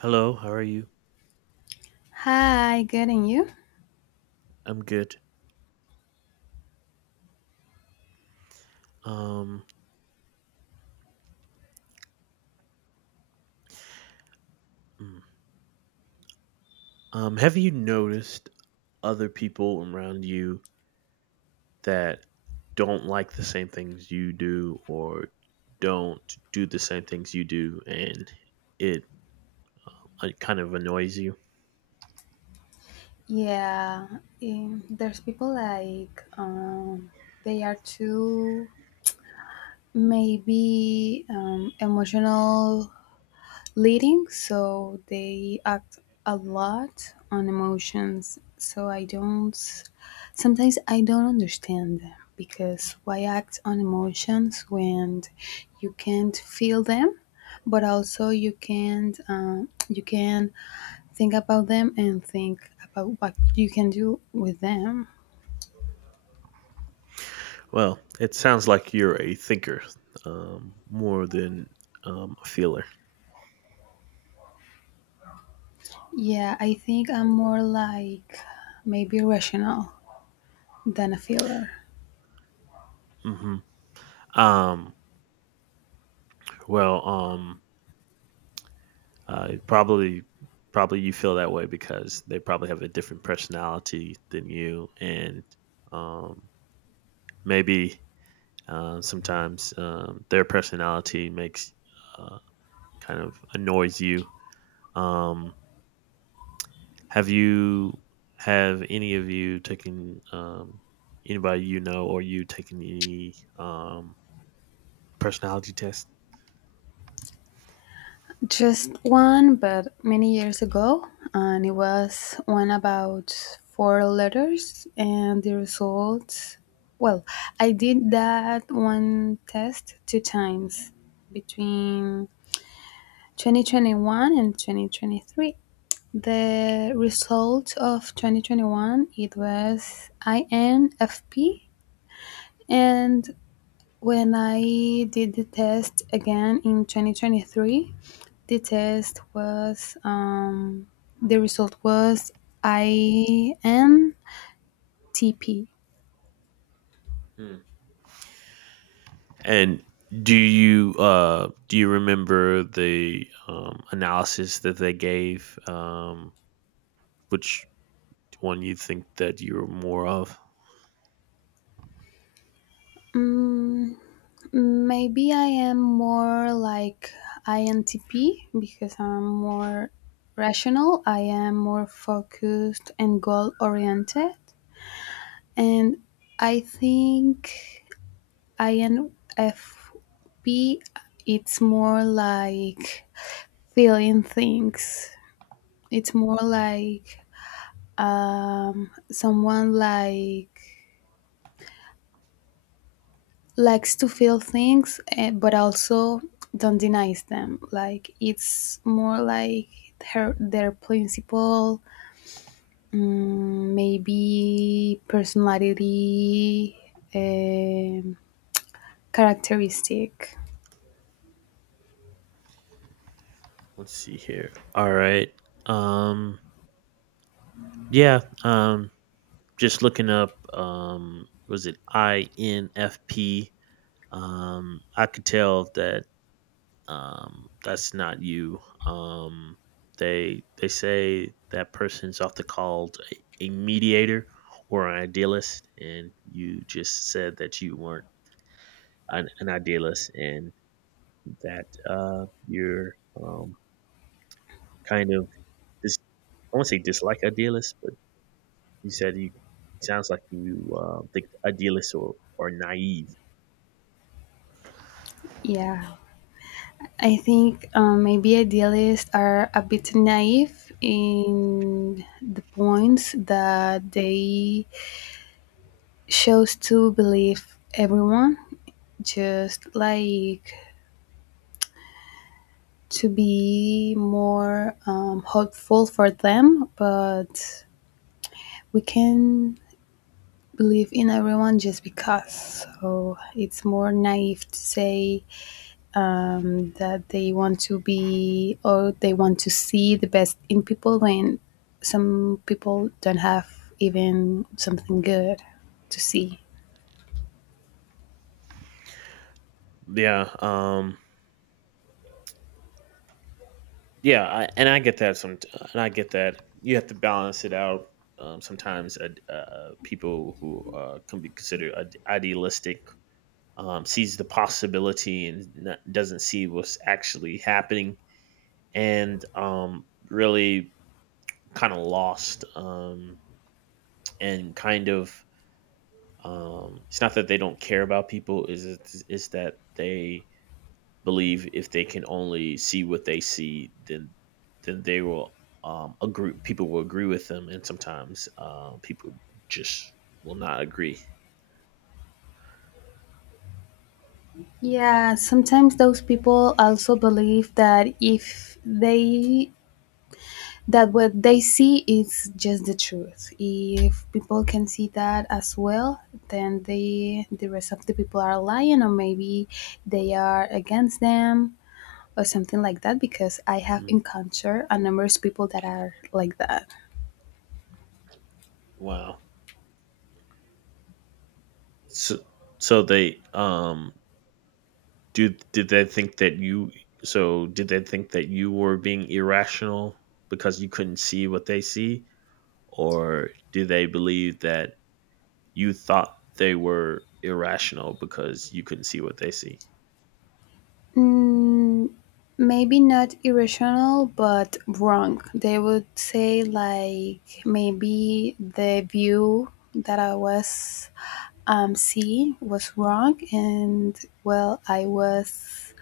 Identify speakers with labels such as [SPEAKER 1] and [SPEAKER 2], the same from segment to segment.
[SPEAKER 1] Hello, how are you?
[SPEAKER 2] Hi, getting you?
[SPEAKER 1] I'm good. Um, mm. Have you noticed other people around you that don't like the same things you do or don't do the same things you do and it kind of annoys you?
[SPEAKER 2] Yeah, there's people like they are too maybe emotional leading, so they act a lot on emotions. So I don't. Sometimes I don't understand them because why act on emotions when you can't feel them, but also you can't, you can think about them and think about what you can do with them.
[SPEAKER 1] Well, it sounds like you're a thinker, more than a feeler.
[SPEAKER 2] Yeah, I think I'm more like maybe rational than a feeler.
[SPEAKER 1] Hmm. Um, well, um, Uh, probably, probably you feel that way because they probably have a different personality than you, and um, maybe sometimes their personality makes uh, kind of annoys you. Um, have you have any of you taken anybody you know or you taken any personality test?
[SPEAKER 2] Just one, but many years ago, and it was one about four letters, and the results. Well, I did that one test two times between 2021 and 2023. The result of 2021, it was INFP, and when I did the test again in 2023, the test was um, the result was INTP.
[SPEAKER 1] Hmm. And do you remember the analysis that they gave? Which one you think that you were more of?
[SPEAKER 2] Mm, Maybe I am more like INTP because I'm more rational. I am more focused and goal oriented. And I think INFP, it's more like feeling things. It's more like, someone likes to feel things, but also don't denies them. Like it's more like her their principle, maybe personality, um, characteristic.
[SPEAKER 1] Let's see here. All right. Um, yeah. Just looking up. Was it INFP? I could tell that that's not you. Um, they say that person's often called a mediator or an idealist, and you just said that you weren't an idealist and that you're um, kind of dis- I won't say dislike idealists, but you said you sounds like you think idealists or naive.
[SPEAKER 2] Yeah. I think, maybe idealists are a bit naive in the points that they chose to believe everyone, just like to be more hopeful for them, but we can believe in everyone just because. So it's more naive to say that they want to be or they want to see the best in people when some people don't have even something good to see.
[SPEAKER 1] Yeah. Yeah, and I get that some, and I get that you have to balance it out. Sometimes people who can be considered idealistic sees the possibility and not, doesn't see what's actually happening, and really kind of lost and kind of. It's not that they don't care about people; it's that they believe if they can only see what they see, then they will agree. People will agree with them, and sometimes people just will not agree.
[SPEAKER 2] Yeah, sometimes those people also believe that if they that what they see is just the truth. If people can see that as well, then the rest of the people are lying, or maybe they are against them or something like that, because I have
[SPEAKER 1] Mm,
[SPEAKER 2] encountered a numerous people that are like that.
[SPEAKER 1] Wow. So so they do did they think that you so did they think that you were being irrational because you couldn't see what they see, or do they believe that you thought they were irrational because you couldn't see what they see?
[SPEAKER 2] Mm, Maybe not irrational, but wrong. They would say like maybe the view that I was, seeing was wrong, and well, I was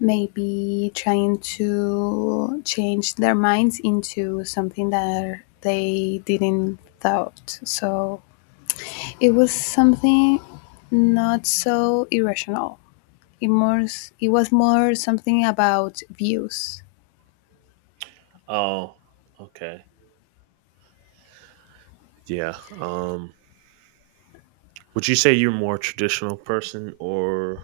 [SPEAKER 2] maybe trying to change their minds into something that they didn't thought. So it was something not so irrational. It was more something about views.
[SPEAKER 1] Oh, okay. Yeah. Would you say you're more traditional person or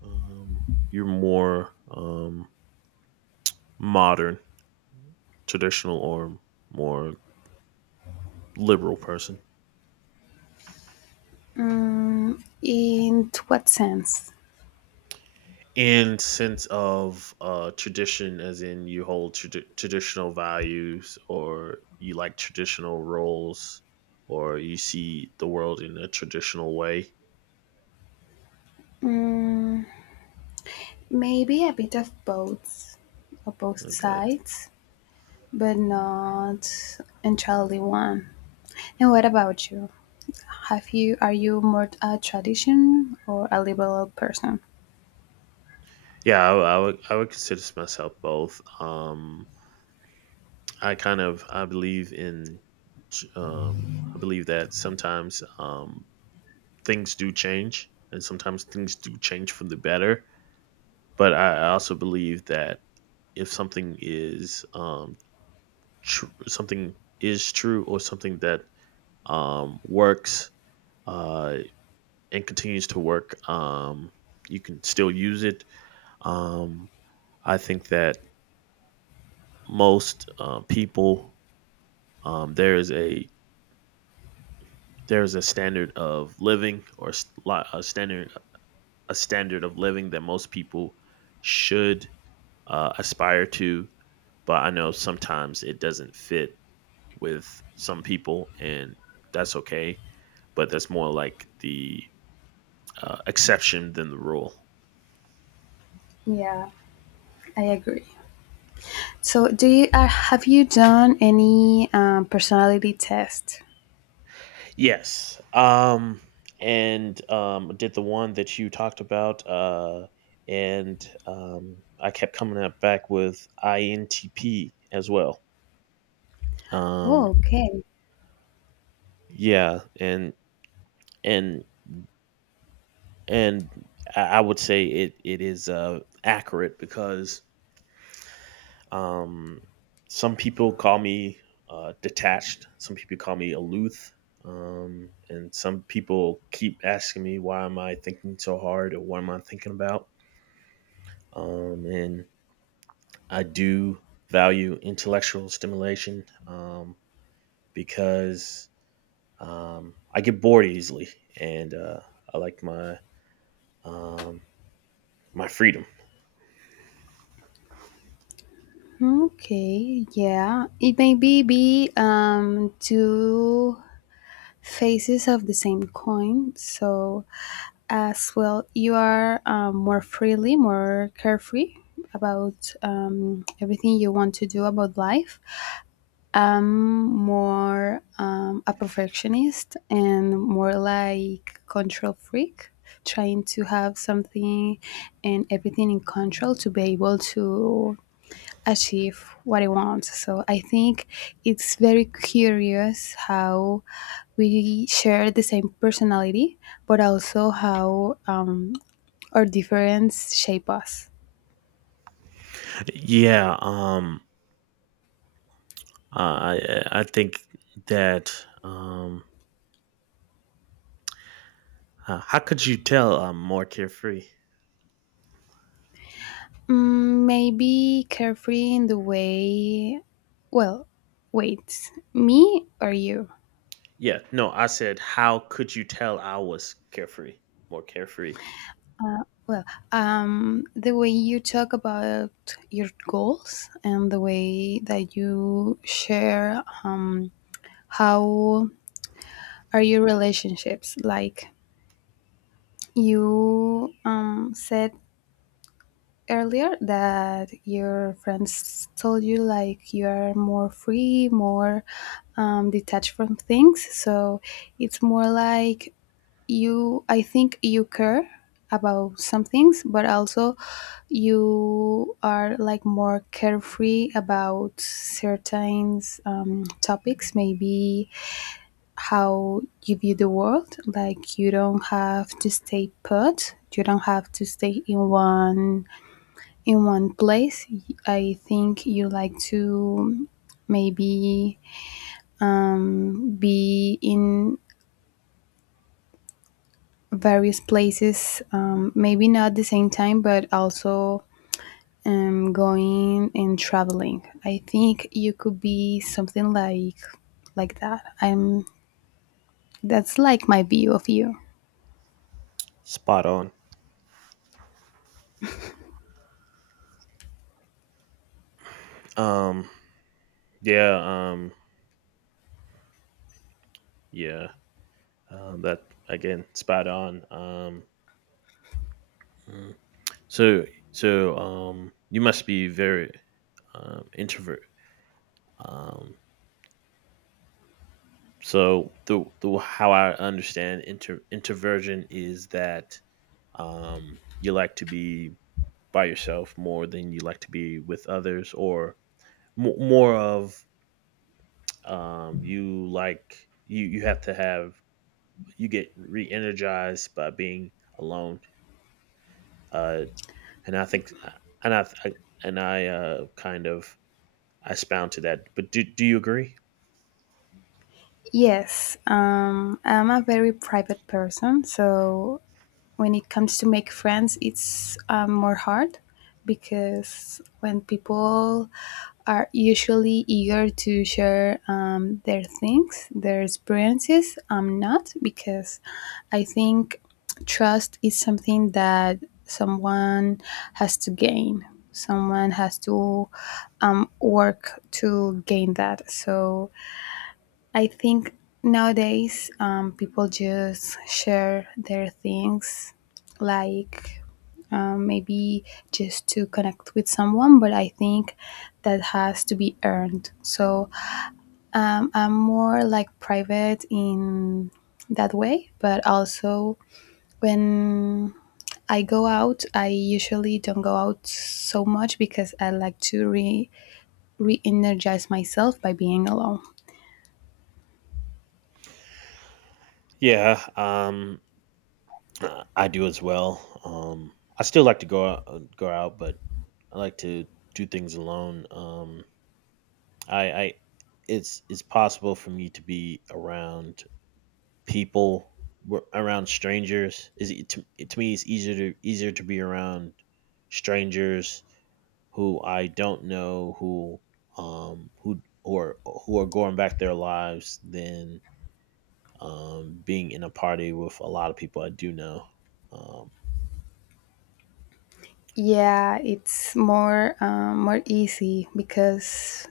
[SPEAKER 1] um, you're more modern, traditional, or more liberal person?
[SPEAKER 2] In what sense?
[SPEAKER 1] In sense of tradition, as in you hold traditional values, or you like traditional roles, or you see the world in a traditional way.
[SPEAKER 2] Mm, Maybe a bit of both
[SPEAKER 1] Okay.
[SPEAKER 2] sides, but not entirely one. And what about you? Have you are you more a tradition or a liberal person?
[SPEAKER 1] Yeah, I would consider myself both. I kind of um, I believe that sometimes things do change, and sometimes things do change for the better. But I also believe that if something is true or something that works uh, and continues to work, you can still use it. Um, I think that most people um, there is a there's a standard of living or a standard of living that most people should aspire to, but I know sometimes it doesn't fit with some people, and that's okay. But that's more like the exception than the rule.
[SPEAKER 2] Yeah, I agree. So, do you have you done any personality test?
[SPEAKER 1] Yes, and did the one that you talked about, and I kept coming up back with INTP as well.
[SPEAKER 2] Oh,
[SPEAKER 1] um
[SPEAKER 2] okay.
[SPEAKER 1] Yeah, and and and I would say it is accurate because um, some people call me detached, some people call me aloof, and some people keep asking me why am I thinking so hard or what am I thinking about. And I do value intellectual stimulation because I get bored easily, and I like um, my freedom.
[SPEAKER 2] Okay. Yeah. It may be two faces of the same coin. So as well you are, more freely, more carefree about everything you want to do about life. I'm more, a perfectionist and more like control freak trying to have something and everything in control to be able to achieve what he wants. So I think it's very curious how we share the same personality, but also how, our difference shape us.
[SPEAKER 1] Yeah, um, I think that um, how could you tell I'm more carefree?
[SPEAKER 2] Maybe carefree in the way, well, wait, me or you?
[SPEAKER 1] Yeah, no, I said how could you tell I was carefree, more carefree?
[SPEAKER 2] Well, the way you talk about your goals and the way that you share, how are your relationships, like you, said earlier that your friends told you like you are more free, more, detached from things, so it's more like you, I think you care about some things but also you are like more carefree about certain, topics, maybe how you view the world. Like you don't have to stay put. You don't have to stay in one place. I think you like to, maybe, be in various places. Maybe not the same time, but also, going and traveling. I think you could be something like that. I'm That's like my view of you.
[SPEAKER 1] Spot on. Um, yeah, yeah, that Again, spot on. Mm. so you must be very introvert. Um, so the how I understand introversion is that you like to be by yourself more than you like to be with others or mo more of you like you have to have you get re-energized by being alone. Uh, and I think and i and I Kind of I spound to that, but do you agree?
[SPEAKER 2] Yes, I'm a very private person, so when it comes to make friends, it's, more hard because when people are usually eager to share, their things, their experiences, I'm not because I think trust is something that someone has to gain. Someone has to, work to gain that. So I think nowadays, people just share their things, like, maybe just to connect with someone, but I think that has to be earned. So, I'm more like private in that way, but also when I go out, I usually don't go out so much because I like to re energize myself by being alone.
[SPEAKER 1] yeah um, I do as well. I still like to go out, but I like to do things alone. I It's possible for me to be around people, wh- around strangers is it, to me it's easier to be around strangers who I don't know, um who who are who are going back their lives, than being in a party with a lot of people I do know. um
[SPEAKER 2] Yeah, it's more, more easy because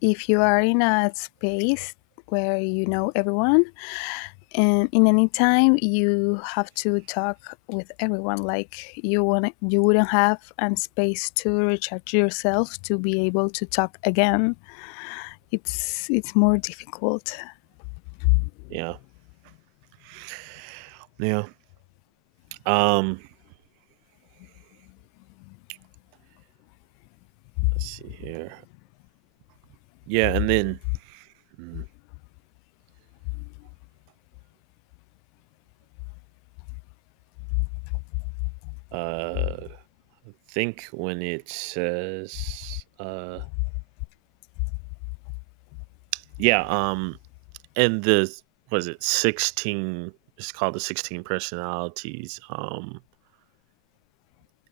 [SPEAKER 2] if you are in a space where you know everyone, and in any time you have to talk with everyone, like you want, you wouldn't have a space to recharge yourself to be able to talk again. It's more difficult.
[SPEAKER 1] yeah yeah um let's see here. yeah and then mm, uh I think when it says, yeah, um, and the, was it 16? It's called the 16 personalities.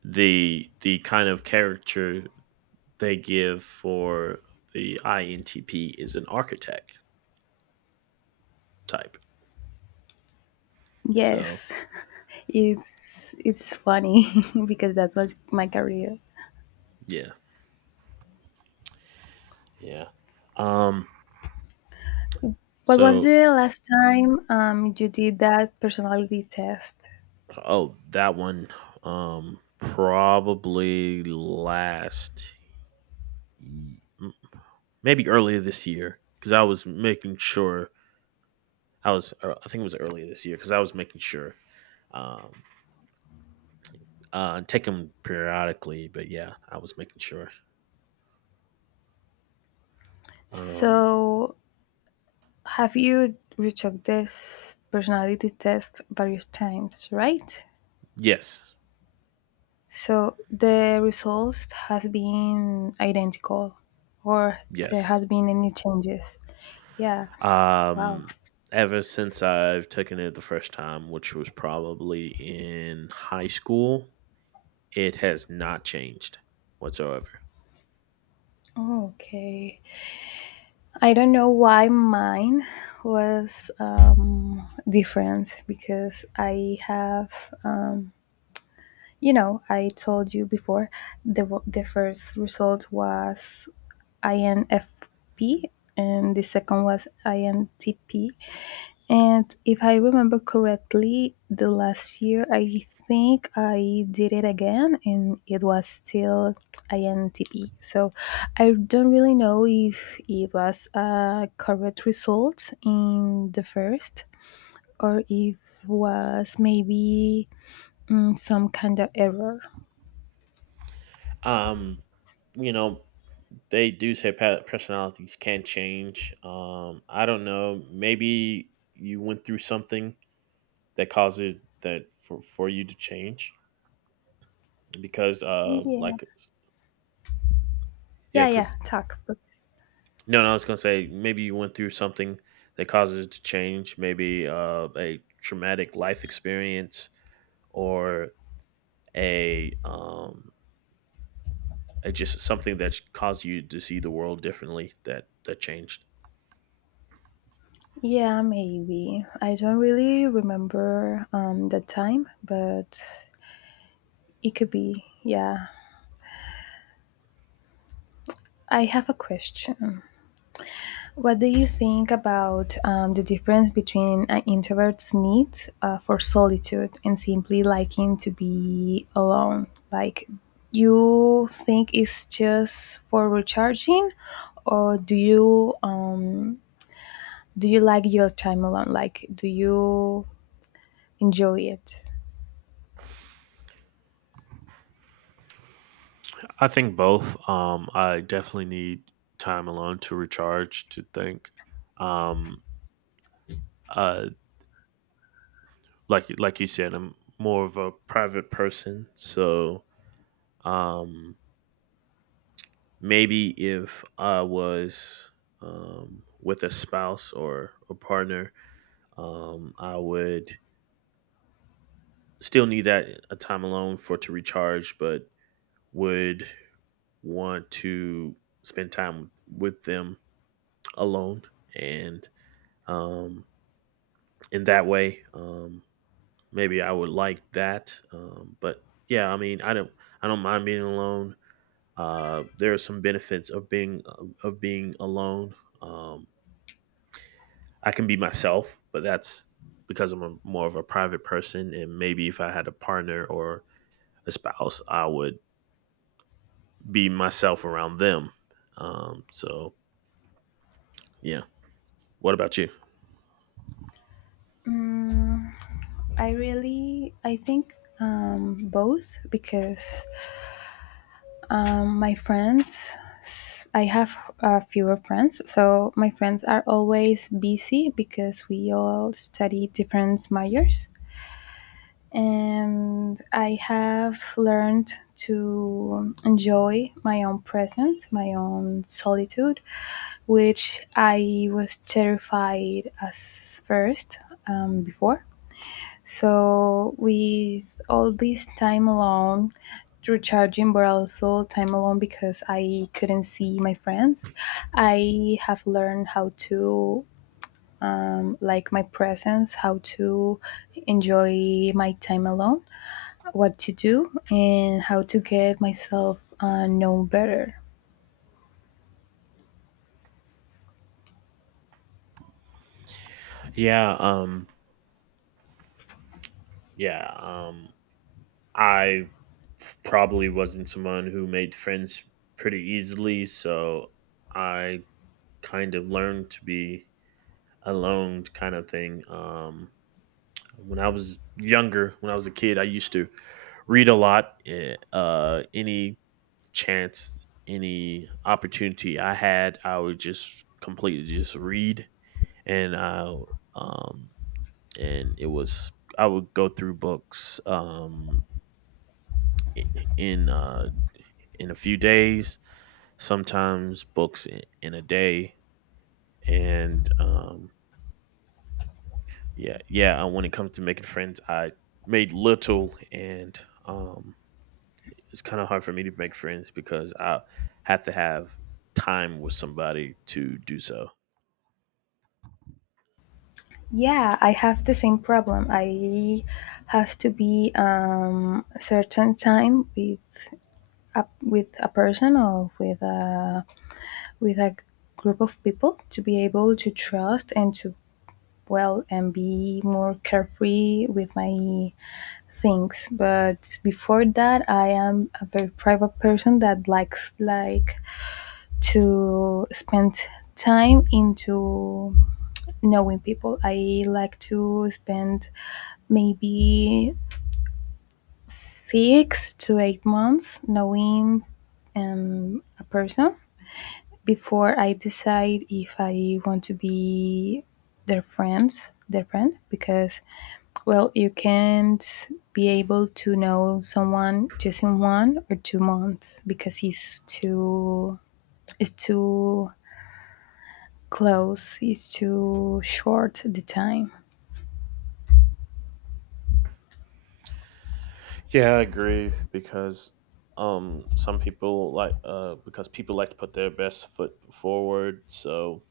[SPEAKER 1] The kind of character they give for the INTP is an architect type. So
[SPEAKER 2] Yes, it's funny because that's what my career.
[SPEAKER 1] yeah, yeah. Um,
[SPEAKER 2] What was
[SPEAKER 1] so
[SPEAKER 2] the last time, you did that personality test?
[SPEAKER 1] oh, that one. Probably last, maybe earlier this year, because I was making sure I think it was earlier this year because I was making sure, um take them periodically. But yeah, I was making sure. um
[SPEAKER 2] So, have you retook this personality test various times, right?
[SPEAKER 1] yes.
[SPEAKER 2] So, the results has been identical or there
[SPEAKER 1] yes
[SPEAKER 2] has been any changes. Yeah. Wow.
[SPEAKER 1] um Ever since I've taken it the first time, which was probably in high school, it has not changed whatsoever.
[SPEAKER 2] Okay. I don't know why mine was, different because I have um, You know, I told you before the first result was INFP and the second was INTP. And if I remember correctly, the last year I think I did it again and it was still INTP. So I don't really know if it was a correct result in the first, or if was maybe, some kind of error.
[SPEAKER 1] um you know, they do say personalities can change. I don't know. Maybe you went through something that caused it, for you to change because,
[SPEAKER 2] Yeah.
[SPEAKER 1] yeah,
[SPEAKER 2] Yeah, yeah,
[SPEAKER 1] because,
[SPEAKER 2] talk. But
[SPEAKER 1] no, no, I was gonna say maybe you went through something that causes it to change. Maybe a traumatic life experience or a um, a just something that caused you to see the world differently, that changed.
[SPEAKER 2] yeah, maybe. I don't really remember, the time, but it could be. Yeah. I have a question. What do you think about, the difference between an introvert's need, for solitude and simply liking to be alone? Like, you think it's just for recharging, or do you like your time alone? Like, do you enjoy it?
[SPEAKER 1] I think both. I definitely need time alone to recharge, to think. Um, uh, like you said, I'm more of a private person, so um, maybe if I was with a spouse or a partner, I would still need that a time alone for to recharge, but would want to spend time with them alone and um in that way. Maybe I would like that. But yeah, I mean, I don't mind being alone. There are some benefits of being alone. Um, I can be myself, but that's because more of a private person. And maybe if I had a partner or a spouse, I would be myself around them. So yeah. What about you?
[SPEAKER 2] I think, both because, my friends, I have, fewer friends, so my friends are always busy because we all study different majors. And I have learned to enjoy my own presence, my own solitude, which I was terrified as first, before. So with all this time alone, recharging, but also time alone because I couldn't see my friends, I have learned how to, like my presence, how to enjoy my time alone, what to do, and how to get myself, known better.
[SPEAKER 1] Yeah. Yeah. Um, I probably wasn't someone who made friends pretty easily, so I kind of learned to be alone, kind of thing. When I was younger, when I was a kid, I used to read a lot. Chance, any opportunity I had, I would just completely just read, and I um, and it was I would go through books i- in uh in a few days, sometimes books in a day. And yeah, yeah. When it comes to making friends, I made little, and um, it's kind of hard for me to make friends because I have to have time with somebody to do so.
[SPEAKER 2] Yeah, I have the same problem. I have to be, a certain time with up with a person, or with a group of people to be able to trust and to, well, and be more carefree with my things, but before that, I am a very private person that likes to spend time into knowing people. I like to spend maybe 6 to 8 months knowing, a person before I decide if I want to be their friends, their friend, because well, you can't be able to know someone just in 1 or 2 months because it's too close, it's too short the time.
[SPEAKER 1] Yeah, I agree, because some people like because people like to put their best foot forward. So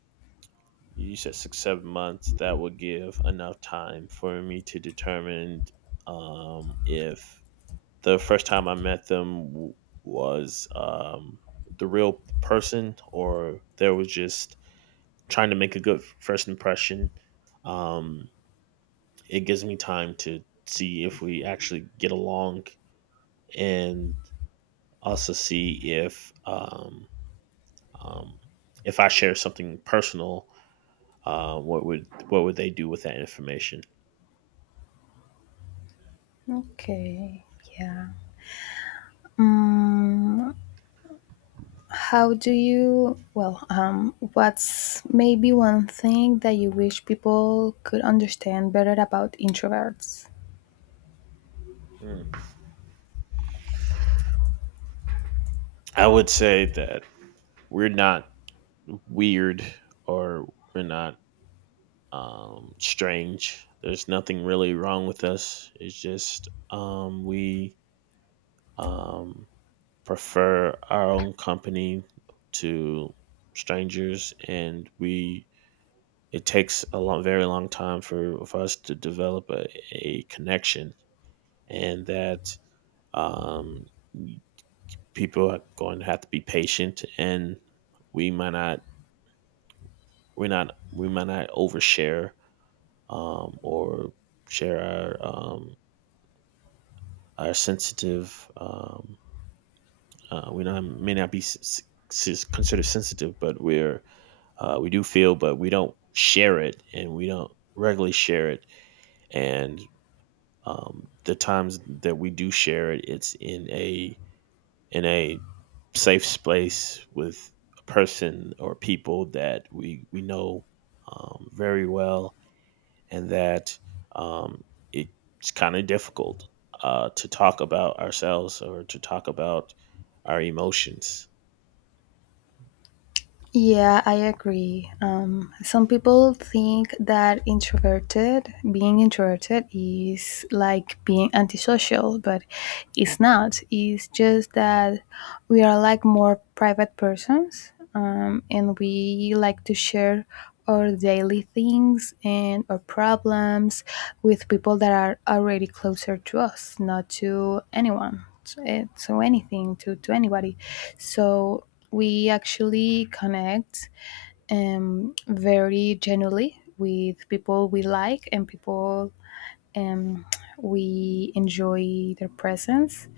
[SPEAKER 1] you said 6 7 months that would give enough time for me to determine if the first time I met them was the real person, or there was just trying to make a good first impression. um, it gives me time to see if we actually get along, and also see um, if I share something personal, what would they do with that information.
[SPEAKER 2] Okay. Yeah. Mm, how do you, well, What's maybe one thing that you wish people could understand better about introverts?
[SPEAKER 1] Mm. I would say that we're not weird, or we're not strange. There's nothing really wrong with us. It's just we um, prefer our own company to strangers, and we it takes a long, very long time for us to develop a connection, and that um, people are going to have to be patient, and we might not we might not overshare or share our um, our sensitive we not, may not be considered sensitive, but we do feel, but we don't share it, and we don't regularly share it. And the times that we do share it's in a, in a safe space with a person or people that we know very well, and that um, it's kind of difficult to talk about ourselves or to talk about our emotions.
[SPEAKER 2] Yeah, I agree. Some people think that being introverted is like being antisocial, but it's not. It's just that we are like more private persons, and we like to share our daily things and our problems with people that are already closer to us, not to anyone, to anything, to anybody, so we actually connect, very genuinely with people we like and people, um, we enjoy their presence.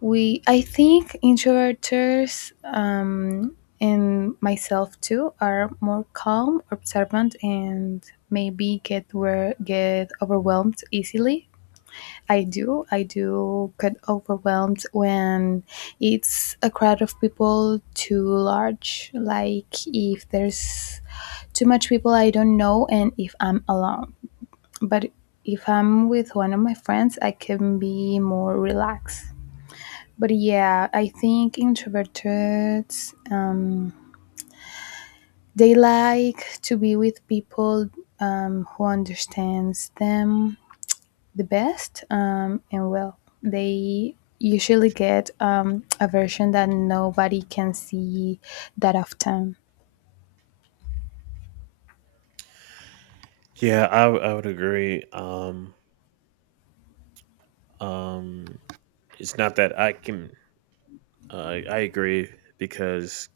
[SPEAKER 2] We i think introverts, and myself too are more calm, observant, and maybe get overwhelmed easily. I do. I do get overwhelmed when it's a crowd of people too large. Like if there's too much people I don't know and if I'm alone. But if I'm with one of my friends, I can be more relaxed. But yeah, I think introverts, they like to be with people, who understands them the best. And well, they usually get, a version that nobody can see that often.
[SPEAKER 1] Yeah, I would agree. Um, it's not that I can, I agree because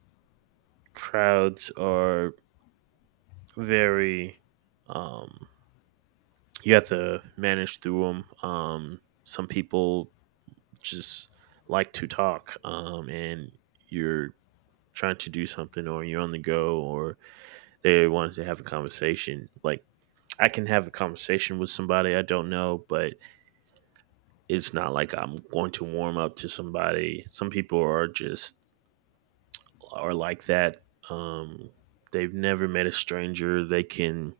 [SPEAKER 1] crowds are very, um, you have to manage through them. Some people just like to talk, and you're trying to do something or you're on the go, or they wanted to have a conversation. Like, I can have a conversation with somebody I don't know, but it's not like I'm going to warm up to somebody. Some people are just are like that. Um, they've never met a stranger. They can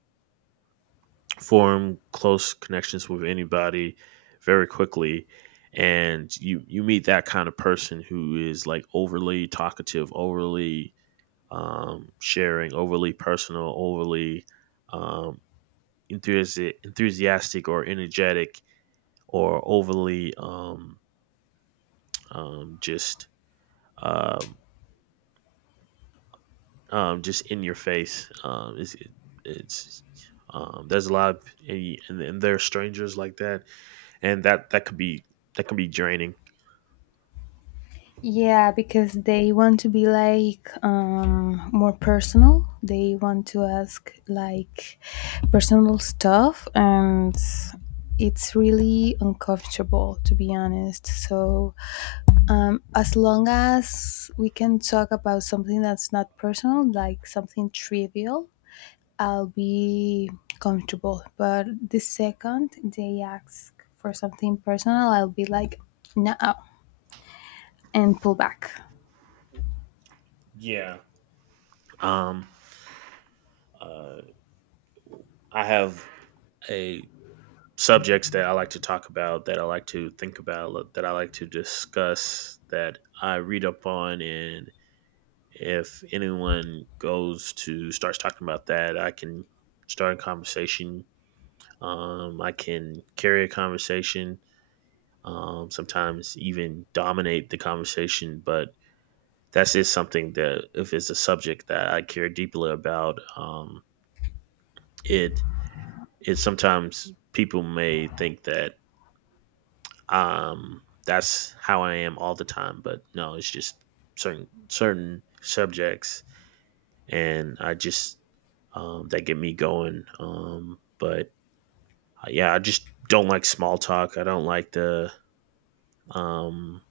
[SPEAKER 1] form close connections with anybody very quickly. And you meet that kind of person who is like overly talkative, overly sharing, overly personal, overly um, enthusiastic or energetic, or overly um, just um, just in your face. It's there's a lot of and, there are strangers like that, and that can be draining.
[SPEAKER 2] Yeah, because they want to be like, more personal. They want to ask like personal stuff, and it's really uncomfortable to be honest. So, as long as we can talk about something that's not personal, like something trivial, I'll be comfortable. But the second they ask for something personal, I'll be like, no, and pull back.
[SPEAKER 1] Yeah. Um, uh, I have a subjects that I like to talk about, that I like to think about, that I like to discuss, that I read up on, and if anyone goes to starts talking about that, I can start a conversation. I can carry a conversation. Sometimes even dominate the conversation, but that's just something that if it's a subject that I care deeply about, it it sometimes people may think that, that's how I am all the time, but no, it's just certain subjects, and I just that get me going. But Yeah, I just don't like small talk. I don't like um,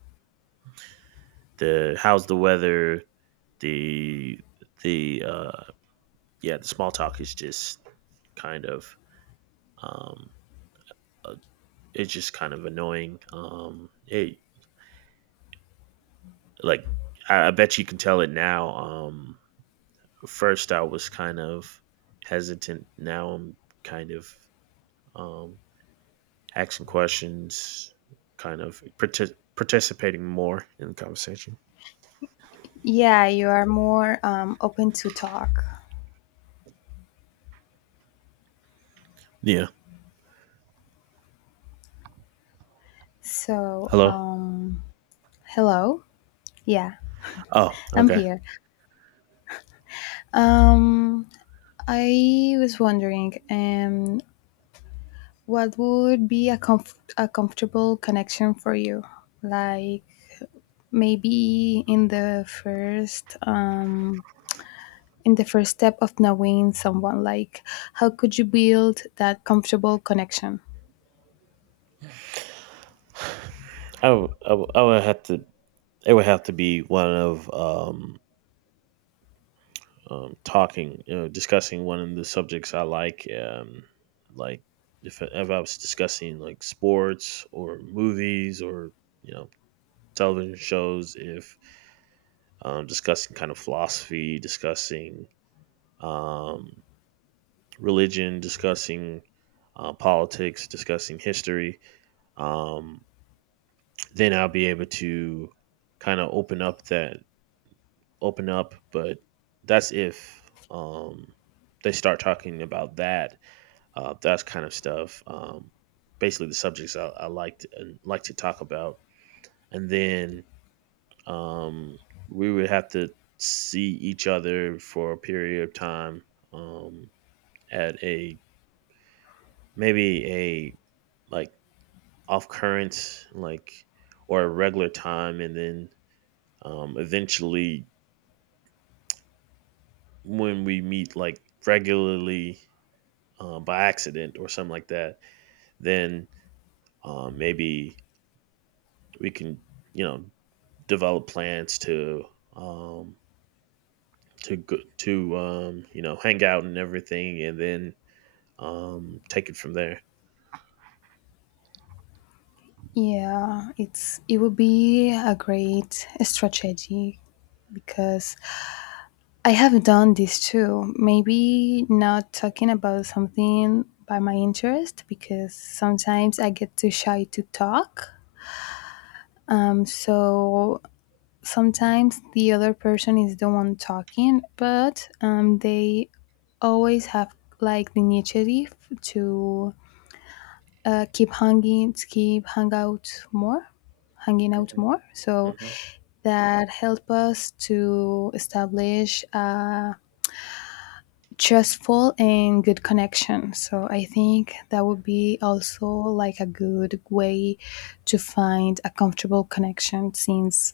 [SPEAKER 1] the how's the weather, the the yeah, the small talk is just kind of um, uh, it's just kind of annoying. It like I, bet you can tell it now. First I was kind of hesitant. Now I'm kind of um, asking questions, kind of participating more in the conversation.
[SPEAKER 2] Yeah, you are more, open to talk.
[SPEAKER 1] Yeah.
[SPEAKER 2] So,
[SPEAKER 1] Hello.
[SPEAKER 2] hello. Yeah,
[SPEAKER 1] Oh,
[SPEAKER 2] I'm
[SPEAKER 1] okay.
[SPEAKER 2] here. Um, I was wondering, what would be a comfortable connection for you? Like maybe in the first step of knowing someone, like how could you build that comfortable connection?
[SPEAKER 1] I would have to. It would have to be one of talking, you know, discussing one of the subjects I like. Like, if I was discussing like sports or movies or, you know, television shows, if discussing kind of philosophy, discussing um, religion, discussing politics, discussing history, um, then I'll be able to kind of open up. But that's if um, they start talking about that, that kind of stuff. Basically, the subjects I liked and like to talk about, and then um, we would have to see each other for a period of time, um, at a maybe a like off current like or a regular time, and then eventually when we meet like regularly, by accident or something like that, then maybe we can, you know, develop plans to um, to you know, hang out and everything, and then take it from there.
[SPEAKER 2] Yeah, it would be a great strategy because I have done this too, maybe not talking about something by my interest because sometimes I get too shy to talk, so sometimes the other person is the one talking, but, they always have like the initiative to, keep hanging, keep hang out more, hanging out
[SPEAKER 1] Hmm.
[SPEAKER 2] more. So
[SPEAKER 1] Hmm.
[SPEAKER 2] that help us to establish a trustful and good connection. So I think that would be also like a good way to find a comfortable connection, since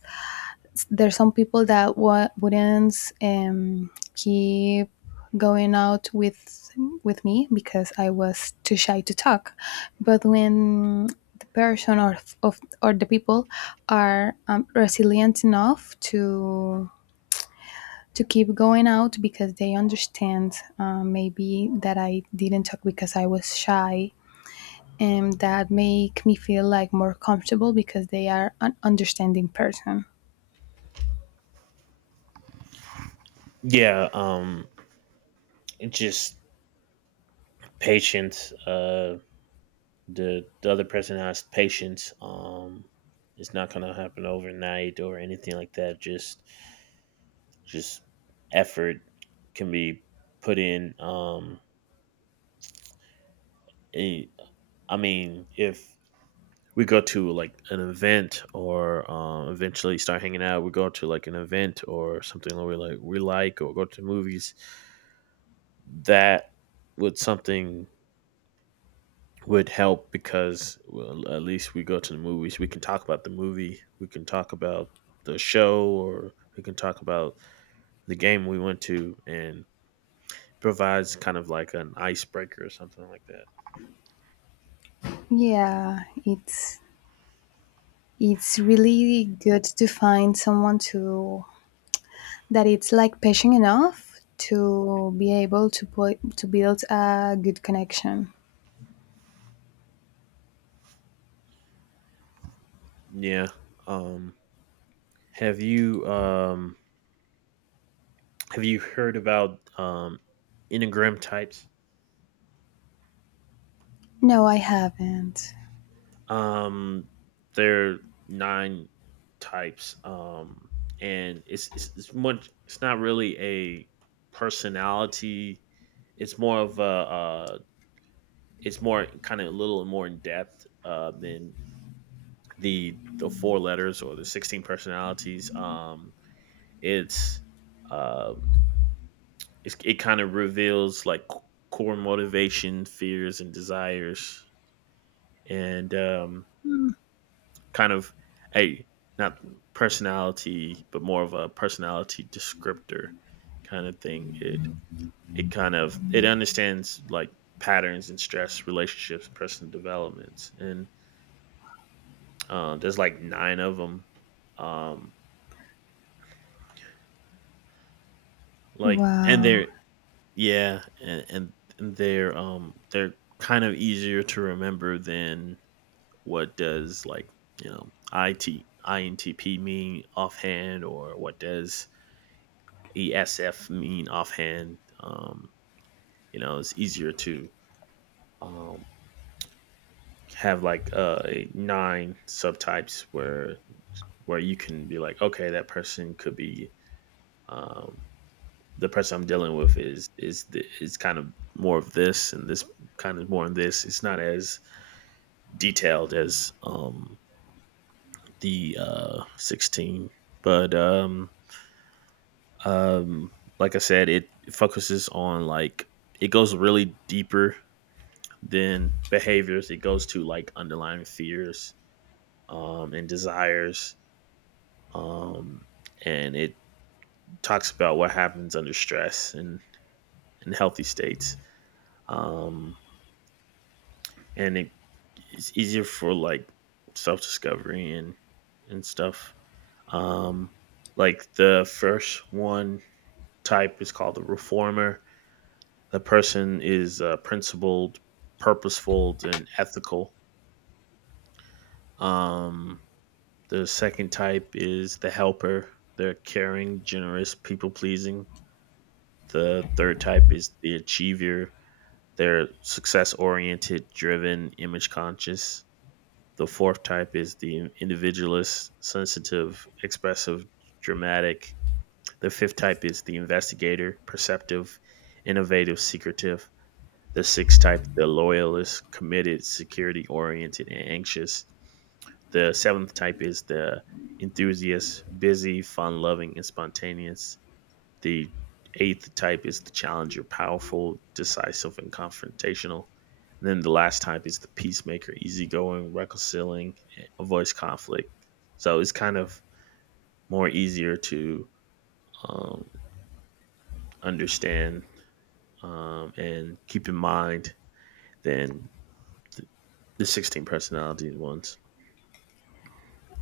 [SPEAKER 2] there's some people that wouldn't, keep going out with me because I was too shy to talk. But when the person or the people are, resilient enough to keep going out because they understand, maybe that I didn't talk because I was shy, and that make me feel like more comfortable because they are an understanding person.
[SPEAKER 1] Yeah. Just patience. The other person has patience. It's not gonna happen overnight or anything like that. Just effort can be put in. Any- I mean, if we go to like an event or, eventually start hanging out, we go to like an event or something that we like, or go to movies. That with something would help because, well, at least we go to the movies. We can talk about the movie. We can talk about the show, or we can talk about the game we went to, and provides kind of like an icebreaker or something like that.
[SPEAKER 2] Yeah, it's It's really good to find someone to that it's like patient enough to be able to put to build a good connection.
[SPEAKER 1] Yeah. Um, have you um, have you heard about enneagram types?
[SPEAKER 2] No, I haven't.
[SPEAKER 1] Um, there are nine types. And it's much. It's not really a personality. It's more of a. It's more kind of a little more in depth than the four letters or the 16 personalities. It's uh, it kind of reveals like core motivation, fears, and desires, and kind of a not personality, but more of a personality descriptor kind of thing. It kind of it understands like patterns and stress relationships, personal developments, and there's like nine of them. Um, like and
[SPEAKER 2] Wow.
[SPEAKER 1] they're, yeah, and they're, they're kind of easier to remember than what does like, you know, IT INTP mean offhand, or what does ESF mean offhand. You know, it's easier to um, have like nine subtypes where you can be like, okay, that person could be, um, the person I'm dealing with is kind of more of this, and this kind of more in this. It's not as detailed as the 16, but um, like I said, it focuses on like it goes really deeper then behaviors, it goes to like underlying fears and desires um, and it talks about what happens under stress and healthy states, um, and it's easier for like self-discovery and stuff. um, like, the first one type is called the reformer. The person is principled, purposeful, and ethical. um, The second type is the helper. They're caring, generous, people pleasing. The third type is the achiever. They're success oriented, driven, image conscious. The fourth type is the individualist, sensitive, expressive, dramatic. The fifth type is the investigator, perceptive, innovative, secretive. The sixth type, the loyalist, committed, security oriented, and anxious. The seventh type is the enthusiast, busy, fun loving, and spontaneous. The eighth type is the challenger, powerful, decisive, and confrontational. And then the last type is the peacemaker, easygoing, reconciling, avoids conflict. So it's kind of more easier to um, understand and keep in mind than th- the 16 personality ones.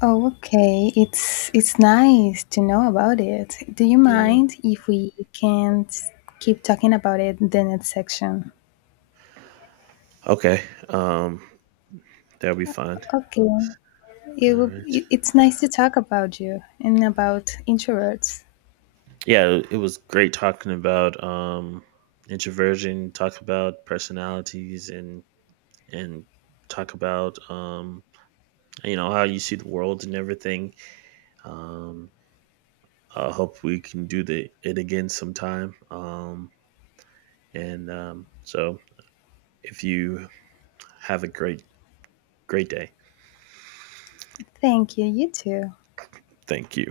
[SPEAKER 2] Oh, okay. It's nice to know about it. Do you
[SPEAKER 1] Yeah.
[SPEAKER 2] mind if we can't keep talking about it in the next section?
[SPEAKER 1] Okay. That'll be fine.
[SPEAKER 2] Okay.
[SPEAKER 1] All
[SPEAKER 2] It, will-
[SPEAKER 1] right.
[SPEAKER 2] it it's nice to talk about you and about introverts.
[SPEAKER 1] Yeah, it was great talking about introversion, talk about personalities, and and talk about, you know, how you see the world and everything. um I hope we can do the it again sometime. And so if you have a great day.
[SPEAKER 2] Thank you. You too.
[SPEAKER 1] Thank you.